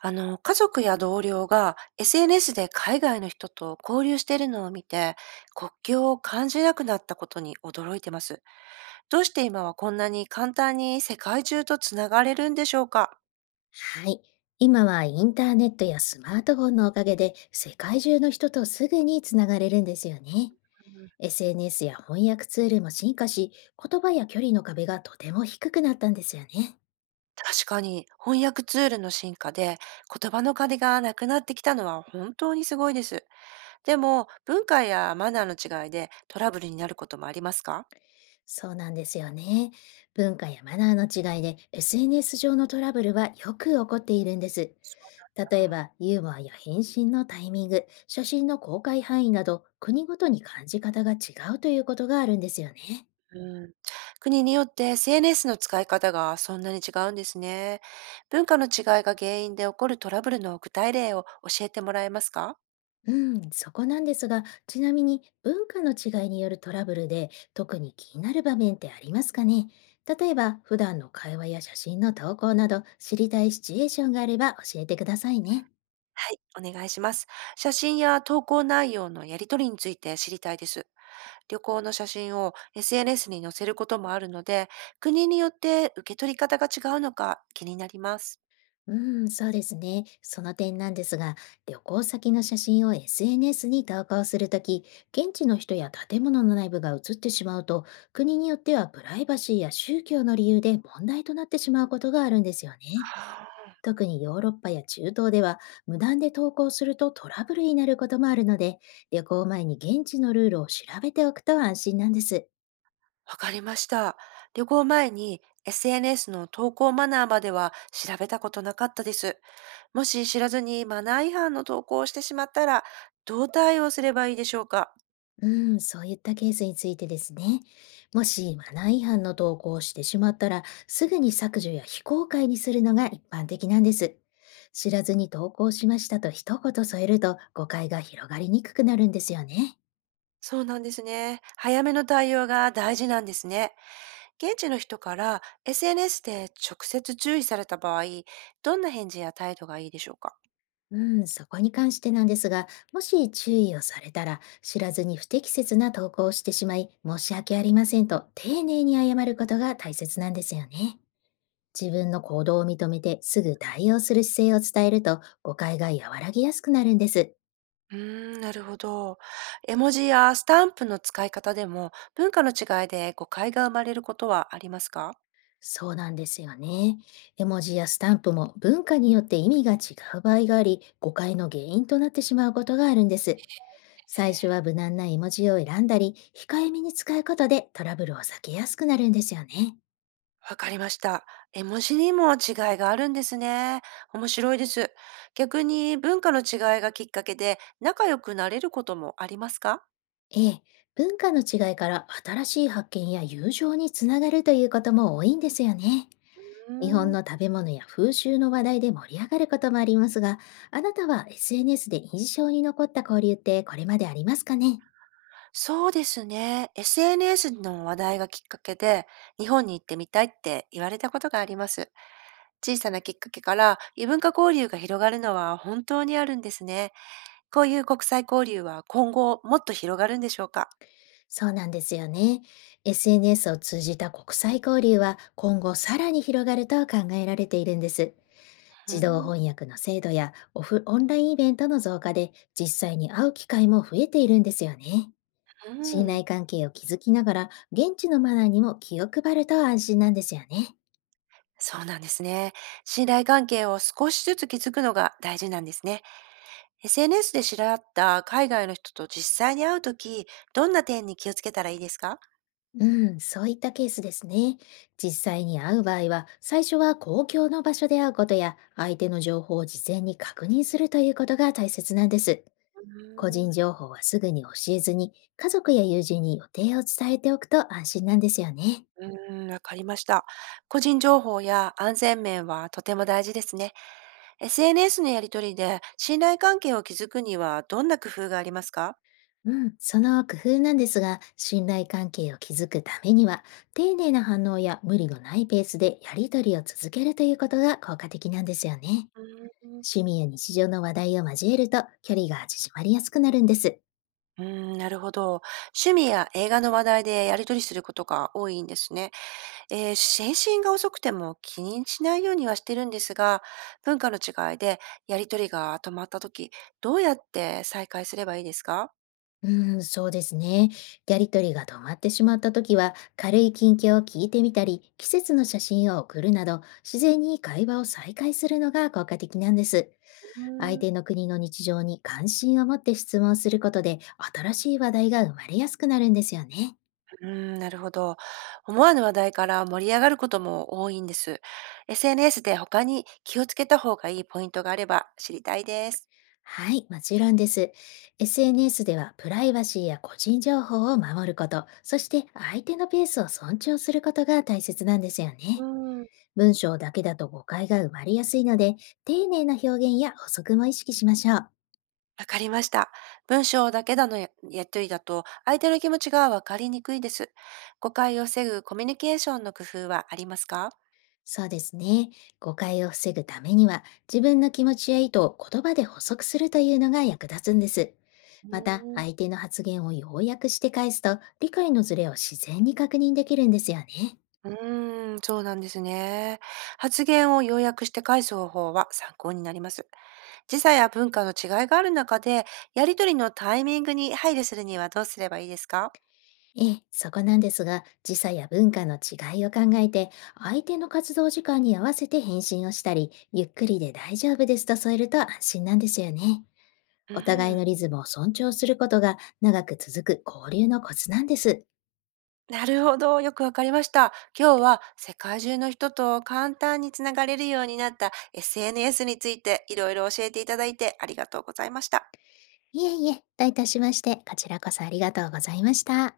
家族や同僚が SNS で海外の人と交流しているのを見て、国境を感じなくなったことに驚いてます。どうして今はこんなに簡単に世界中とつながれるんでしょうか？はい。今はインターネットやスマートフォンのおかげで世界中の人とすぐにつながれるんですよね。SNS や翻訳ツールも進化し、言葉や距離の壁がとても低くなったんですよね。確かに翻訳ツールの進化で言葉の壁がなくなってきたのは本当にすごいです。でも文化やマナーの違いでトラブルになることもありますか？そうなんですよね。文化やマナーの違いで SNS 上のトラブルはよく起こっているんです。例えば、ユーモアや返信のタイミング、写真の公開範囲など、国ごとに感じ方が違うということがあるんですよね。うん、国によって SNS の使い方がそんなに違うんですね。文化の違いが原因で起こるトラブルの具体例を教えてもらえますか？うん、そこなんですが、ちなみに文化の違いによるトラブルで特に気になる場面ってありますかね？例えば、普段の会話や写真の投稿など知りたいシチュエーションがあれば教えてくださいね。はい、お願いします。写真や投稿内容のやり取りについて知りたいです。旅行の写真を SNS に載せることもあるので、国によって受け取り方が違うのか気になります。うん、そうですね。その点なんですが、旅行先の写真を SNS に投稿するとき、現地の人や建物の内部が写ってしまうと、国によってはプライバシーや宗教の理由で問題となってしまうことがあるんですよね。特にヨーロッパや中東では無断で投稿するとトラブルになることもあるので、旅行前に現地のルールを調べておくと安心なんです。わかりました。旅行前に SNS の投稿マナーまでは調べたことなかったです。もし知らずにマナー違反の投稿をしてしまったら、どう対応すればいいでしょうか？うん、そういったケースについてですね。もしマナー違反の投稿をしてしまったら、すぐに削除や非公開にするのが一般的なんです。知らずに投稿しましたと一言添えると誤解が広がりにくくなるんですよね。そうなんですね。早めの対応が大事なんですね。現地の人から SNS で直接注意された場合、どんな返事や態度がいいでしょうか？うん、そこに関してなんですが、もし注意をされたら、知らずに不適切な投稿をしてしまい、申し訳ありませんと丁寧に謝ることが大切なんですよね。自分の行動を認めてすぐ対応する姿勢を伝えると誤解が和らぎやすくなるんです。うーなるほど。絵文字やスタンプの使い方でも文化の違いで誤解が生まれることはありますか？そうなんですよね。絵文字やスタンプも文化によって意味が違う場合があり、誤解の原因となってしまうことがあるんです。最初は無難な絵文字を選んだり、控えめに使うことでトラブルを避けやすくなるんですよね。わかりました。絵文字にも違いがあるんですね。面白いです。逆に文化の違いがきっかけで仲良くなれることもありますか？ええ、文化の違いから新しい発見や友情につながるということも多いんですよね。うー日本んの食べ物や風習の話題で盛り上がることもありますが、あなたは SNS で印象に残った交流ってこれまでありますかね？そうですね。SNS の話題がきっかけで日本に行ってみたいって言われたことがあります。小さなきっかけから異文化交流が広がるのは本当にあるんですね。こういう国際交流は今後もっと広がるんでしょうか？そうなんですよね。SNS を通じた国際交流は今後さらに広がると考えられているんです。うー自動ん、翻訳の精度やオフオンラインイベントの増加で実際に会う機会も増えているんですよね。う信ん頼関係を築きながら現地のマナーにも気を配ると安心なんですよね。そうなんですね。信頼関係を少しずつ築くのが大事なんですね。SNS で知り合った海外の人と実際に会うとき、どんな点に気をつけたらいいですか？うん、そういったケースですね。実際に会う場合は、最初は公共の場所で会うことや相手の情報を事前に確認するということが大切なんです。個う人情報はすぐに教えずに、家族や友人に予定を伝えておくと安心なんですよね。ーんわかりました。個人情報や安全面はとても大事ですね。SNS のやりとりで信頼関係を築くにはどんな工夫がありますか？うん、その工夫なんですが、信頼関係を築くためには、丁寧な反応や無理のないペースでやり取りを続けるということが効果的なんですよね。うーん趣味や日常の話題を交えると距離が縮まりやすくなるんです。うーなるほど。趣味や映画の話題でやりとりすることが多いんですね。返信が遅くても気にしないようにはしてるんですが、文化の違いでやりとりが止まった時、どうやって再開すればいいですか？うん、そうですね。やり取りが止まってしまった時は、軽い近況を聞いてみたり、季節の写真を送るなど、自然に会話を再開するのが効果的なんです。う相ーん手の国の日常に関心を持って質問することで、新しい話題が生まれやすくなるんですよね。うーなるほど。思わぬ話題から盛り上がることも多いんです。SNS で他に気をつけた方がいいポイントがあれば知りたいです。はい、もちろんです。SNS ではプライバシーや個人情報を守ること、そして相手のペースを尊重することが大切なんですようね。ーん文章だけだと誤解が生まれやすいので、丁寧な表現や補足も意識しましょう。わかりました。文章だけだのややりとりだと相手の気持ちがわかりにくいです。誤解を防ぐコミュニケーションの工夫はありますか？そうですね。誤解を防ぐためには、自分の気持ちや意図を言葉で補足するというのが役立つんです。うまた、ーん相手の発言を要約して返すと、理解のズレを自然に確認できるんですよね。そうなんですね。発言を要約して返す方法は参考になります。時差や文化の違いがある中で、やりとりのタイミングに配慮するにはどうすればいいですか？ええ、そこなんですが、時差や文化の違いを考えて、相手の活動時間に合わせて返信をしたり、ゆっくりで大丈夫ですと添えると安心なんですよね。うお互いん、のリズムを尊重することが長く続く交流のコツなんです。なるほど。よくわかりました。今日は世界中の人と簡単につながれるようになった SNS についていろいろ教えていただいてありがとうございました。いえいえ、どういたしまして、こちらこそありがとうございました。